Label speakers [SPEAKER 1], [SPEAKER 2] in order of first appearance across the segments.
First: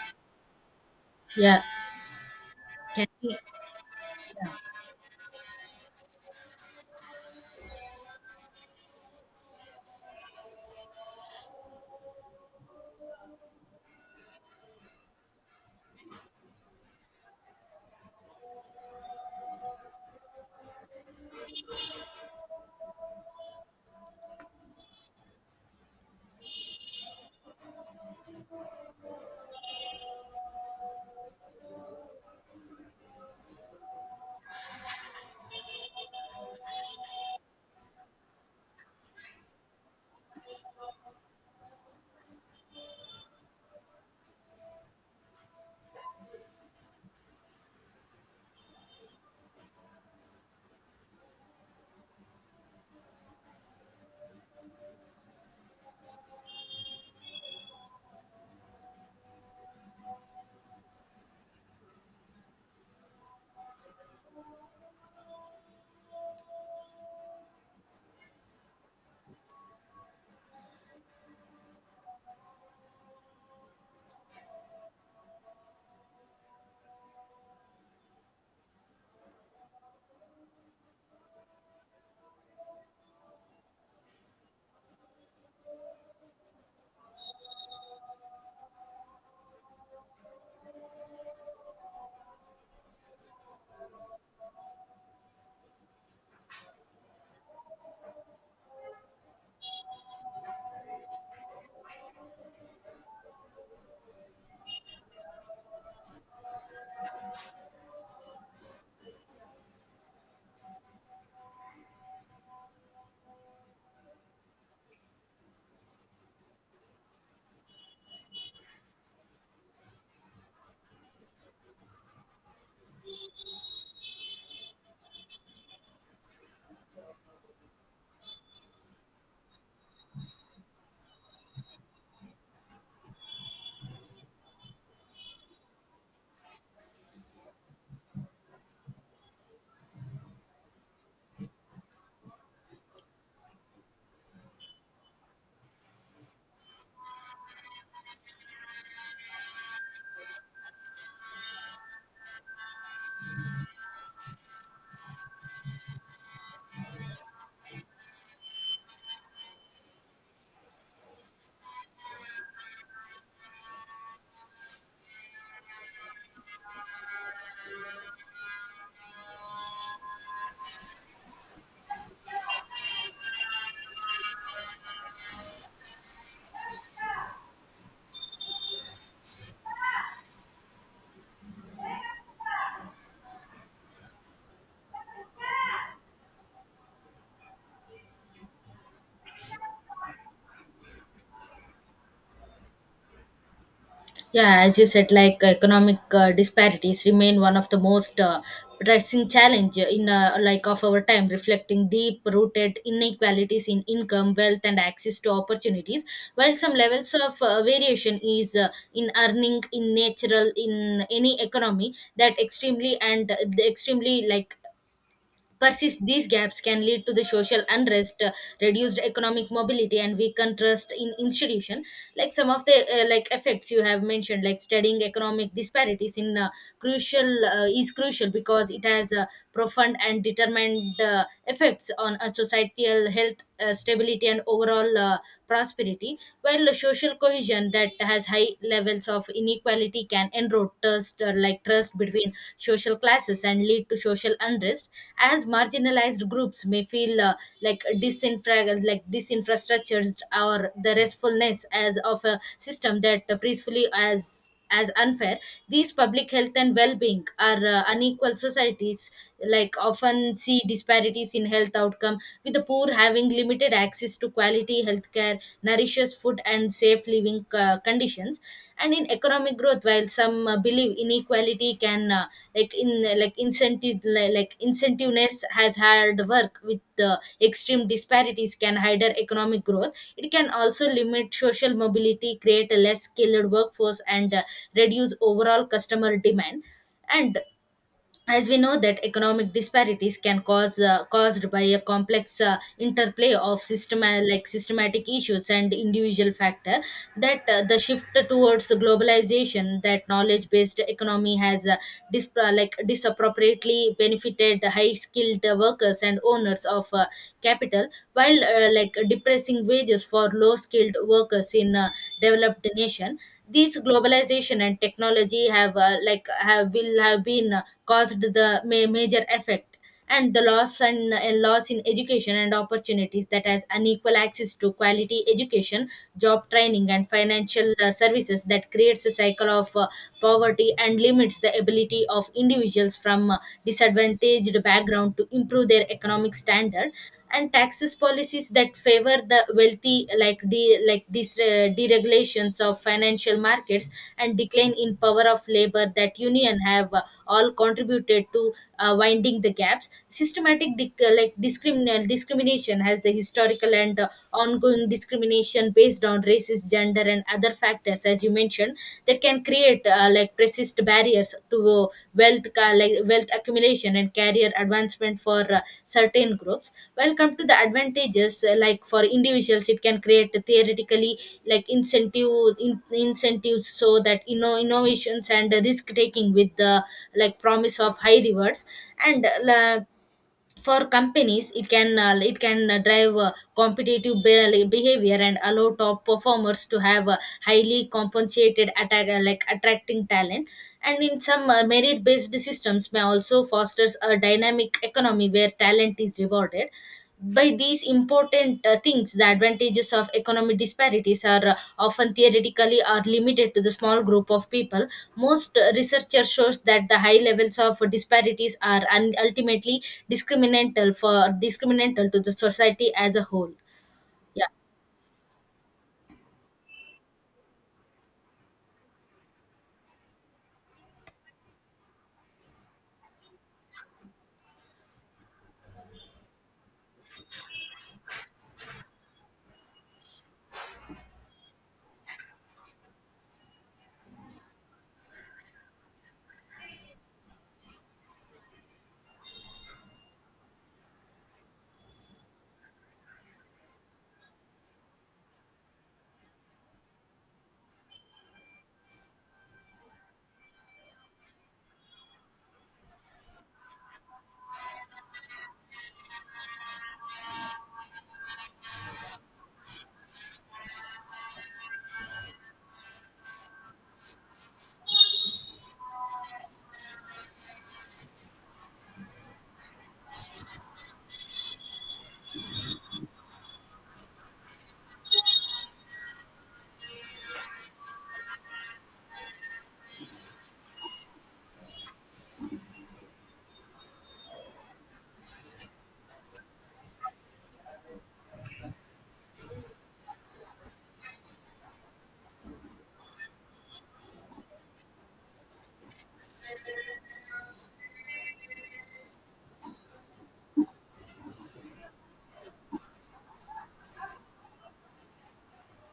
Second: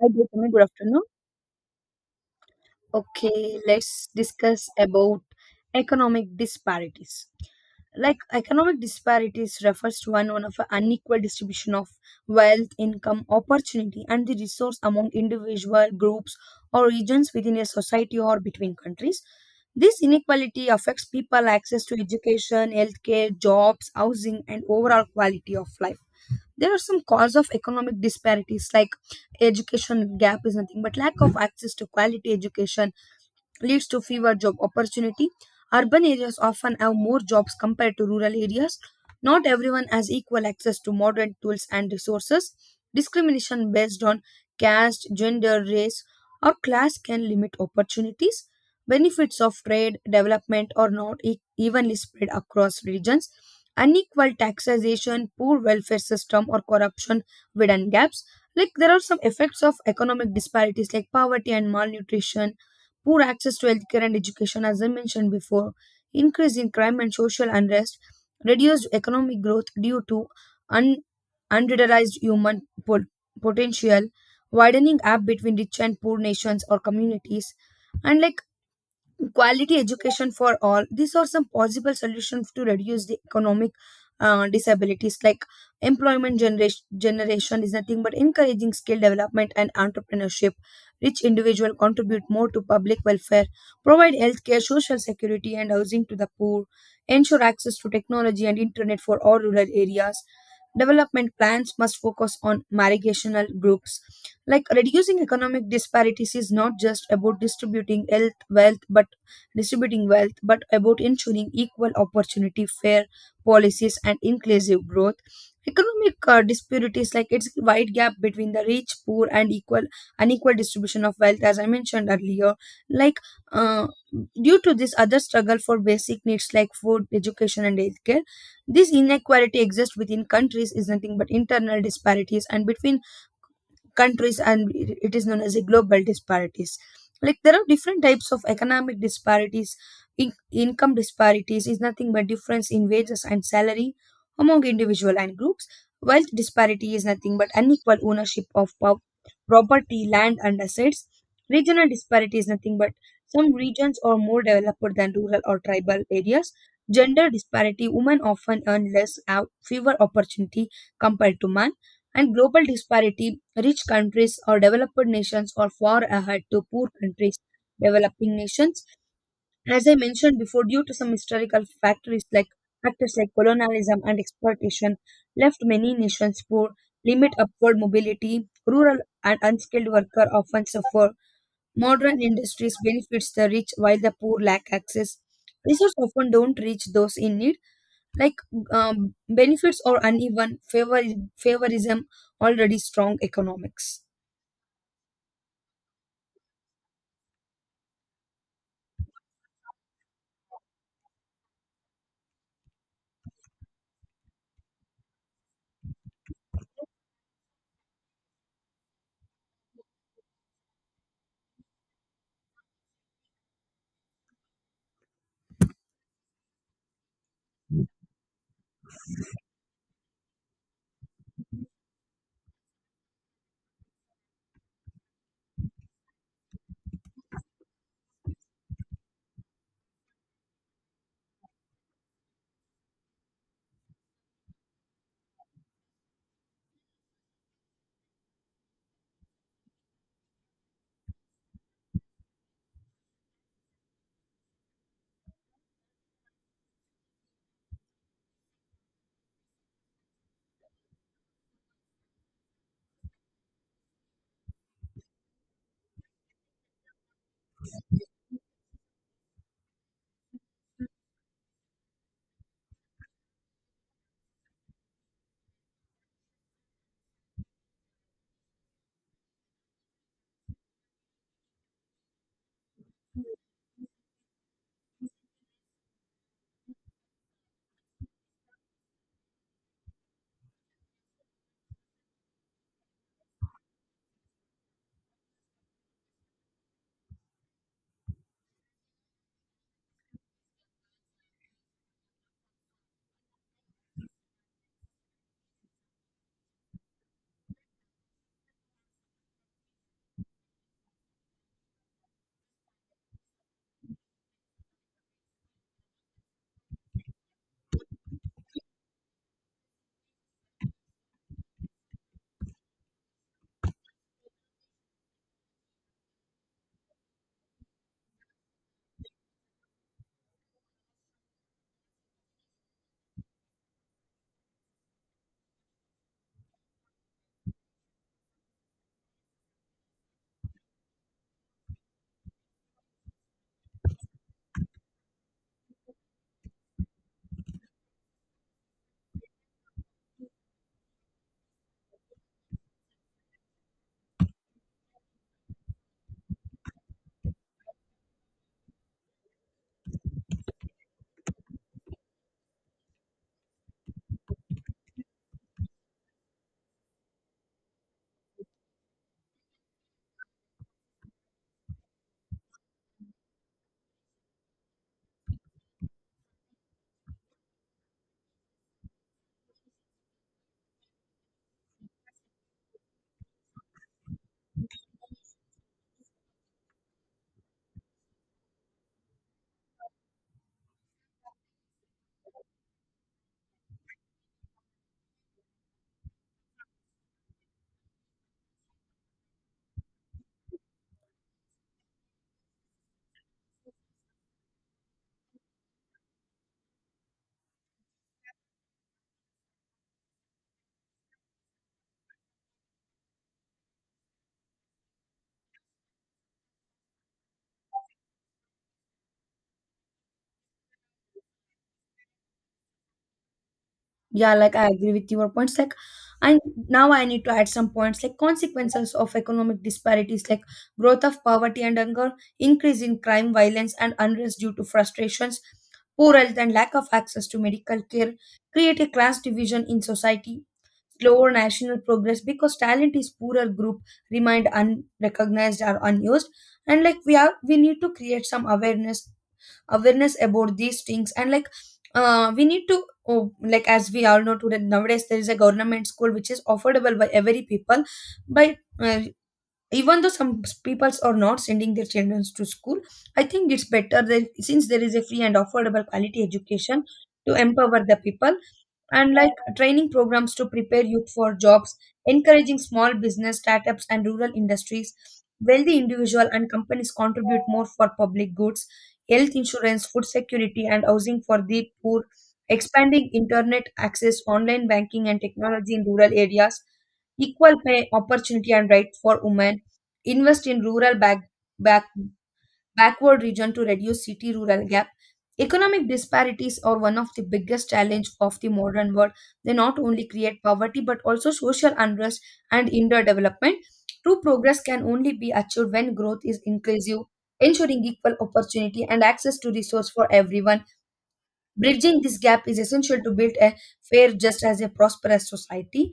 [SPEAKER 1] Hi, Gautami. Good afternoon.
[SPEAKER 2] Yeah. Can we-
[SPEAKER 1] Okay, let's
[SPEAKER 2] Yeah,
[SPEAKER 1] discuss about economic disparities. Like, economic disparities refers to one of an unequal distribution of wealth, income, opportunity, and the resource among individual groups or regions within a society or between countries. This inequality affects people access to education, healthcare, jobs, housing, and overall quality of life. There are some cause of economic disparities like education gap is nothing but lack of access to quality education leads to fewer job opportunity. Urban areas often have more jobs compared to rural areas. Not everyone has equal access to modern tools and resources. Discrimination based on caste, gender, race, or class can limit opportunities. Benefits of trade development are not evenly spread across regions. Unequal taxation, poor welfare system, or corruption widen gaps. Like, there are some effects of economic disparities like poverty and malnutrition, poor access to healthcare and education, as I mentioned before, increase in crime and social unrest, reduced economic growth due to un- unrealized human potential, widening gap between rich and poor nations or communities, and like quality education for all. These are some possible solutions to reduce the economic disabilities, like employment generation is nothing but encouraging skill development and entrepreneurship, rich individual contribute more to public welfare, provide healthcare, social security, and housing to the poor, ensure access to technology and internet for all rural areas, development plans must focus on marginal groups. Like, reducing economic disparities is not just about distributing wealth, but about ensuring equal opportunity, fair policies, and inclusive growth. Economic disparities, like it's a wide gap between the rich, poor, and equal unequal distribution of wealth, as I mentioned earlier. Like, uh, due to this other struggle for basic needs like food, education, and healthcare, this inequality exists within countries is nothing but internal disparities, and between countries and it is known as a global disparities. Like, there are different types of economic disparities. in- Income disparities is nothing but difference in wages and salary among individual and groups. Wealth disparity is nothing but unequal ownership of property, land, and assets. Regional disparity is nothing but some regions are more developed than rural or tribal areas. Gender disparity, women often earn less, have fewer opportunity compared to man. And global disparity, rich countries or developed nations are far ahead to poor countries, developing nations. And as I mentioned before, due to some historical factors like colonialism and exploitation, left many nations poor, limit upward mobility, rural and unskilled worker often suffer. Modern industries benefits the rich while the poor lack access. Resources often don't reach those in need. Like, benefits or uneven favorism already strong economics.
[SPEAKER 2] yeah, as you said, like economic disparities remain one of the most pressing challenge in like of our time, reflecting deep-rooted inequalities in income, wealth, and access to opportunities. While some levels of variation is in earning in natural in any economy that extremely and the extremely, persist these gaps can lead to the social unrest reduced economic mobility and weakened trust in institution, like some of the like effects you have mentioned, like studying economic disparities in crucial is crucial because it has profound and determined effects on a societal health, stability and overall prosperity, while the social cohesion that has high levels of inequality can erode trust or like trust between social classes and lead to social unrest as marginalized groups may feel like disinfrastructures or the restfulness as of a system that peacefully as unfair. These public health and well-being are unequal societies, like often see disparities in health outcome with the poor having limited access to quality healthcare, nourishes food and safe living conditions. And in economic growth, while some believe inequality can like in like incentive li- like incentiveness has hard work, with the extreme disparities can hinder economic growth, it can also limit social mobility, create a less skilled workforce and reduce overall customer demand. And as we know that economic disparities can caused by a complex interplay of systematic issues and individual factor, that the shift towards globalization, that knowledge based economy has disappropriately benefited high skilled workers and owners of capital, while like depressing wages for low skilled workers in developed nation. These globalization and technology have like have will have been caused the major effect. And the loss and loss in education and opportunities, that has unequal access to quality education, job training and financial services, that creates a cycle of poverty and limits the ability of individuals from disadvantaged background to improve their economic standard. And taxes policies that favor the wealthy, like deregulations of financial markets and decline in power of labor that union have all contributed to winding the gaps. Systematic dic- like discrimin- Discrimination has the historical and ongoing discrimination based on races, gender and other factors, as you mentioned, that can create like persist barriers to wealth ca- like wealth accumulation and career advancement for certain groups. While come to the advantages, like for individuals, it can create theoretically like incentive incentives, so that you know innovations and risk taking with the like promise of high rewards. And for companies, it can drive competitive behavior and allow top performers to have a highly compensated attack like attracting talent. And in some merit based systems may also fosters a dynamic economy where talent is rewarded. By these important things, the advantages of economic disparities are often theoretically are limited to the small group of people. Most researcher shows that the high levels of disparities are ultimately discriminant for discriminant to the society as a whole.
[SPEAKER 1] Yeah,
[SPEAKER 2] yeah
[SPEAKER 1] like I agree with your points. Like, and now I need to add some points like consequences of economic disparities, like growth of poverty and hunger, increase in crime, violence, and unrest due to frustrations, poor health, and lack of access to medical care, create a class division in society, slower national progress because talent is poorer group remained unrecognized or unused. And like we need to create some awareness about these things. And like we need to, oh, like as we all know, today nowadays there is a government school which is affordable by every people by, even though some peoples are not sending their children to school. I think it's better that since there is a free and affordable quality education to empower the people. And like training programs to prepare youth for jobs, encouraging small business startups and rural industries. Wealthy individual and companies contribute more for public goods, health insurance, food security, and housing for the poor. Expanding internet access, online banking, and technology in rural areas. Equal pay opportunity and right for women. Invest in rural back backward region to reduce city rural gap. Economic disparities are one of the biggest challenge of the modern world. They not only create poverty but also social unrest and underdevelopment. True progress can only be achieved when growth is inclusive, ensuring equal opportunity and access to resource for everyone. Bridging this gap is essential to build a fair, just as a prosperous society.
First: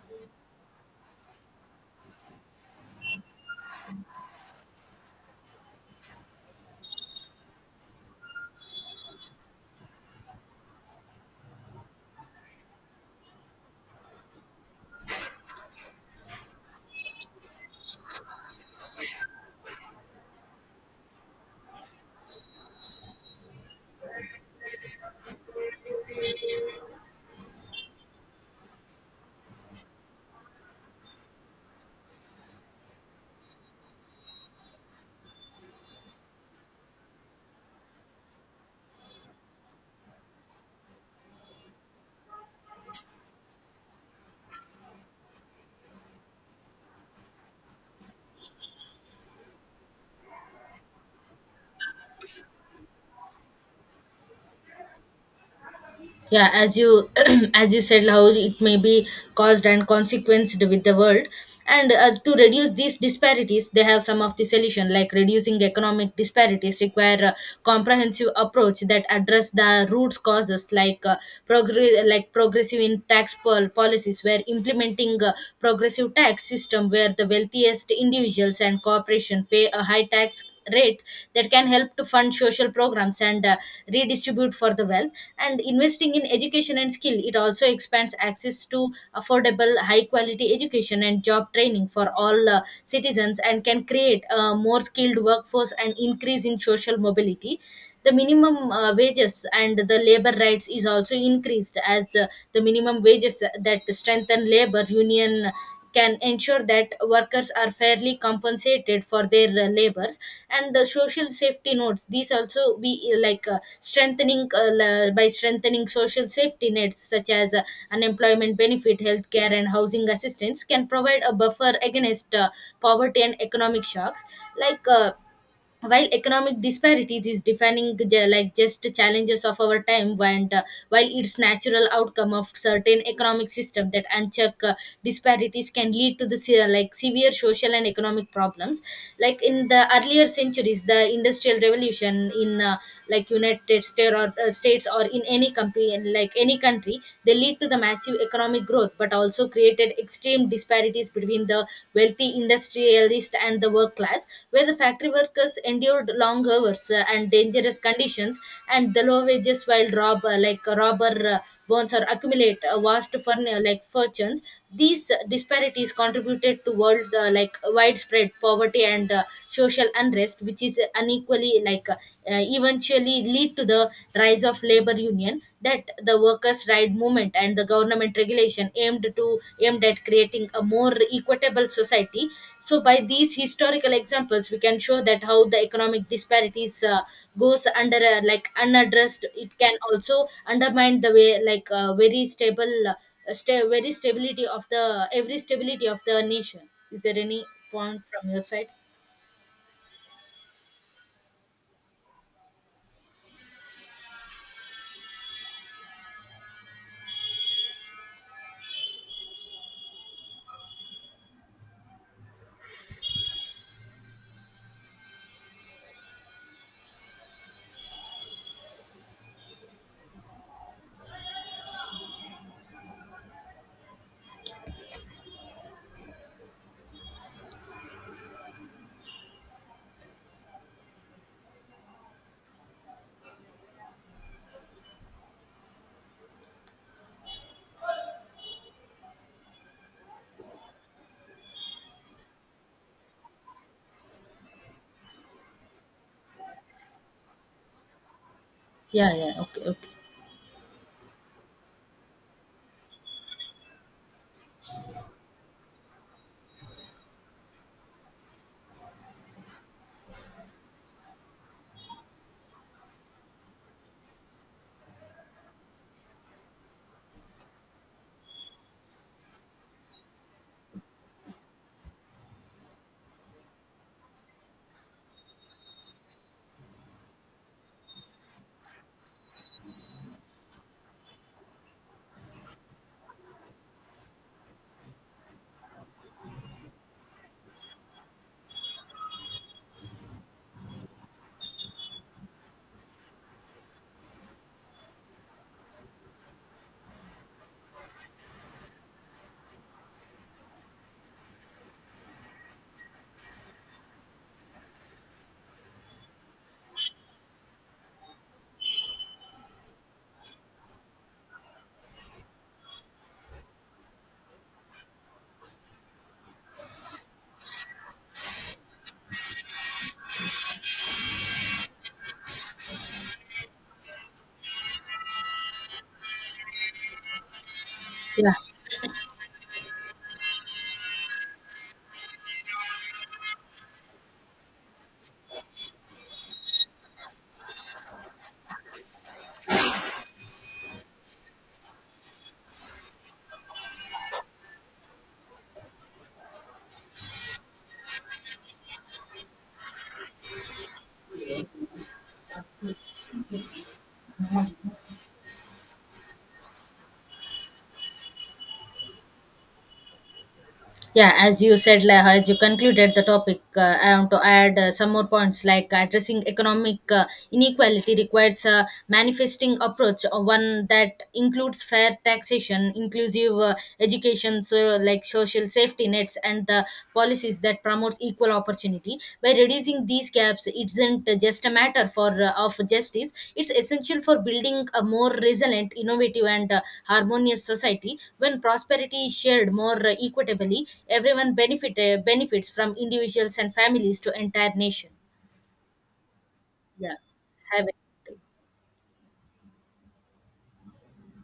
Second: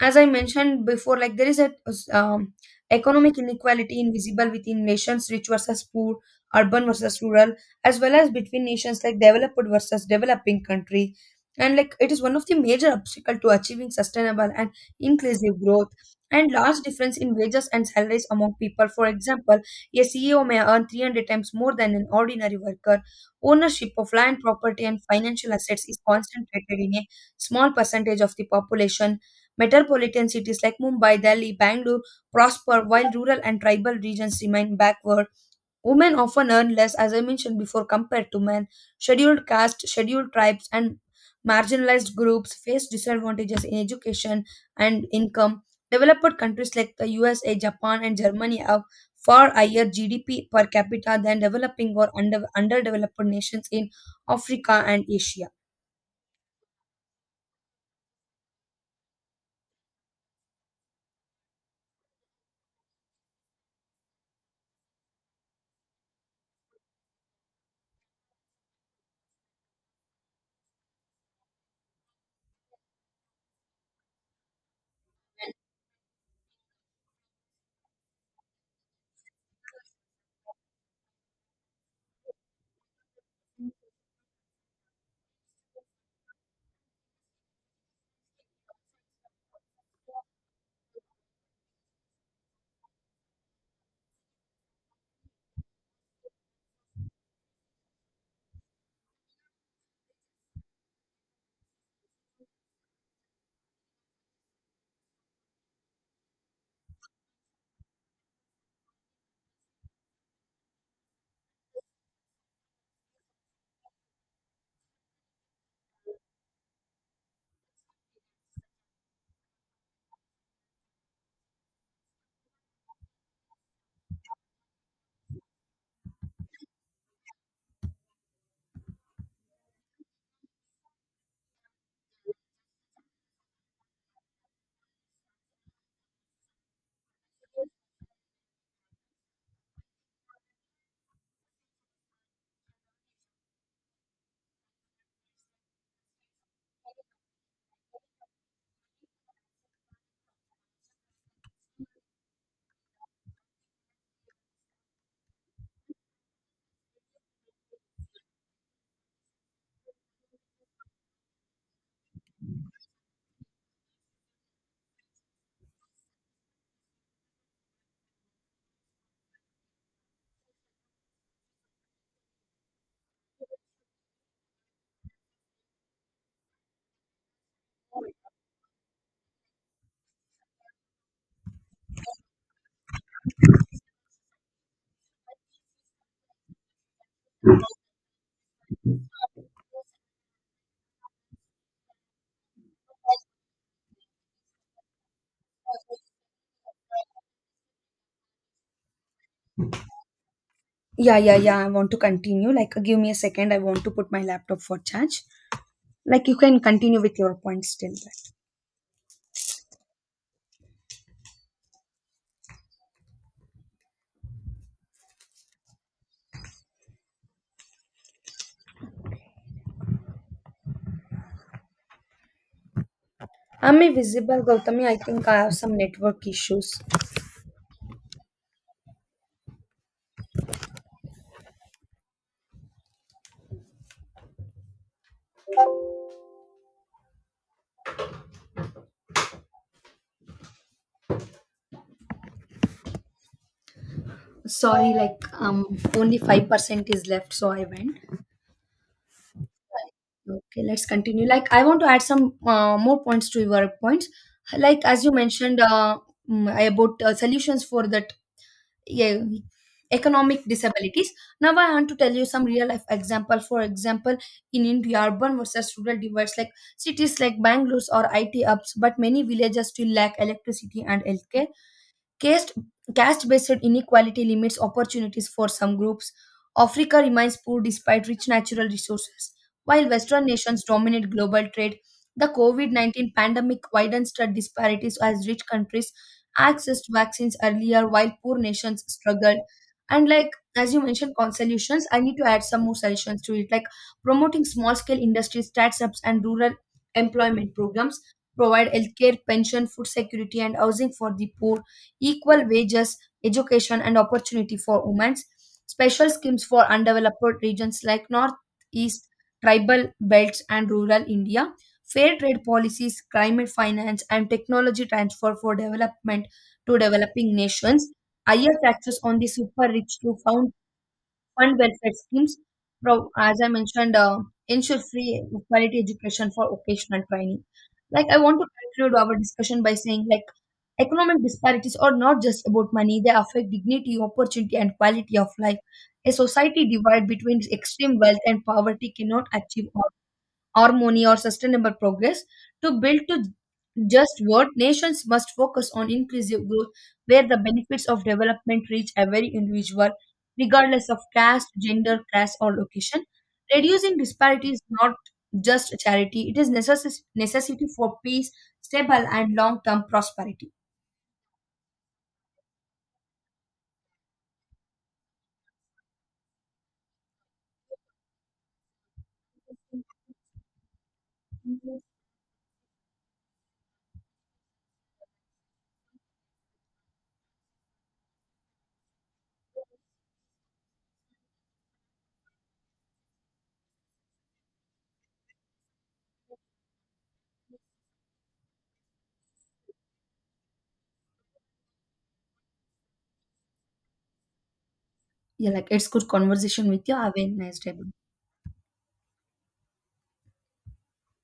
[SPEAKER 1] As I mentioned before, like there is a um, economic inequality invisible within nations, rich versus poor, urban versus rural, as well as between nations like developed versus developing country. And like it is one of the major obstacle to achieving sustainable and inclusive growth. And large difference in wages and salaries among people. For example, a CEO may earn 300 times more than an ordinary worker. Ownership of land, property, and financial assets is concentrated in a small percentage of the population. Metropolitan cities like Mumbai, Delhi, Bangalore prosper while rural and tribal regions remain backward. Women often earn less, as I mentioned before, compared to men. Scheduled castes, scheduled tribes, and marginalized groups face disadvantages in education and income. Developed countries like the USA, Japan, and Germany have far higher GDP per capita than developing or underdeveloped nations in Africa and Asia.
[SPEAKER 2] yeah as you as you said how it may be caused and consequenced with the world. And to reduce these disparities, they have some of the solution, like reducing economic disparities require a comprehensive approach that address the root causes, like progressive in tax policies, where implementing a progressive tax system where the wealthiest individuals and corporation pay a high tax rate that can help to fund social programs and redistribute for the wealth. And investing in education and skill, it also expands access to affordable high quality education and job training for all citizens and can create a more skilled workforce and increase in social mobility. The minimum wages and the labor rights is also increased, as the minimum wages that strengthen labor union can ensure that workers are fairly compensated for their labors. And the social safety nets, these also be strengthening by strengthening social safety nets such as unemployment benefit, healthcare and housing assistance can provide a buffer against poverty and economic shocks. Like while economic disparities is defining just challenges of our time, and while it's natural outcome of certain economic system, that unchecked disparities can lead to the severe social and economic problems. Like in the earlier centuries, the industrial revolution in United States or states, or in any company, like any country, they lead to the massive economic growth but also created extreme disparities between the wealthy industrialist and the work class, where the factory workers endured long hours and dangerous conditions and the low wages, while robber bonds or accumulate vast fortunes. These disparities contributed to world widespread poverty and social unrest, which is unequally eventually lead to the rise of labor union, that the workers right movement and the government regulation aimed at creating a more equitable society. So by these historical examples we can show that how the economic disparities goes under unaddressed, it can also undermine the way like very stable sta- very stability of the every stability of the nation. Is there any point from your side?
[SPEAKER 1] Yeah, yeah, yeah, I want to continue. Like, give me a second. I want to put my laptop for charge. Like, you can continue with your points till that. I'm visible, Gautami. I think I have some network issues. Sorry, like, only 5% is left, so I went.
[SPEAKER 2] Yeah okay, okay.
[SPEAKER 1] Okay, let's continue. Like, I want to add some more points to your points. Like, as you mentioned about solutions for the, yeah, economic disabilities. Now I want to tell you some real life example. For example, in India, urban versus rural divides, like cities like Bangalore or IT hubs, but many villages still lack electricity and healthcare. Caste, caste-based inequality limits opportunities for some groups. Africa remains poor despite rich natural resources. While Western nations dominate global trade, the COVID-19 pandemic widens the disparities as rich countries accessed vaccines earlier while poor nations struggled. And like as you mentioned, solutions, I need to add some more solutions to it, like promoting small-scale industry startups and rural employment programs, provide healthcare, pension, food security, and housing for the poor, equal wages, education, and opportunity for women, special schemes for undeveloped regions like northeast, tribal belts, and rural India, fair trade policies, climate finance, and technology transfer for development to developing nations, higher taxes on the super rich to fund welfare schemes, as I mentioned, ensure free quality education for occasional training. Like, I
[SPEAKER 2] yeah
[SPEAKER 1] want to conclude our discussion by saying like economic disparities are not just about money; they affect dignity, opportunity, and quality of life. A society divided between extreme wealth and poverty cannot achieve harmony or sustainable progress. To build to Just what nations must focus on inclusive growth where the benefits of development reach every individual regardless of caste, gender, class, or location. Reducing disparity is not just a charity, it is necessity for peace, stable and long-term prosperity.
[SPEAKER 2] yeah as you said, like as you concluded the topic, I want to add some more points, like addressing economic inequality requires a manifesting approach, one that includes fair taxation, inclusive education, so like social safety nets and the policies that promote equal opportunity. By reducing these gaps, it not just a matter for of justice, it's essential for building a more resilient, innovative and harmonious society. When prosperity is shared more equitably, everyone benefits from individuals and families to entire nation.
[SPEAKER 1] Yeah, like it's good conversation with
[SPEAKER 2] Yeah,
[SPEAKER 1] you. Have a nice
[SPEAKER 2] have
[SPEAKER 1] day.
[SPEAKER 2] a-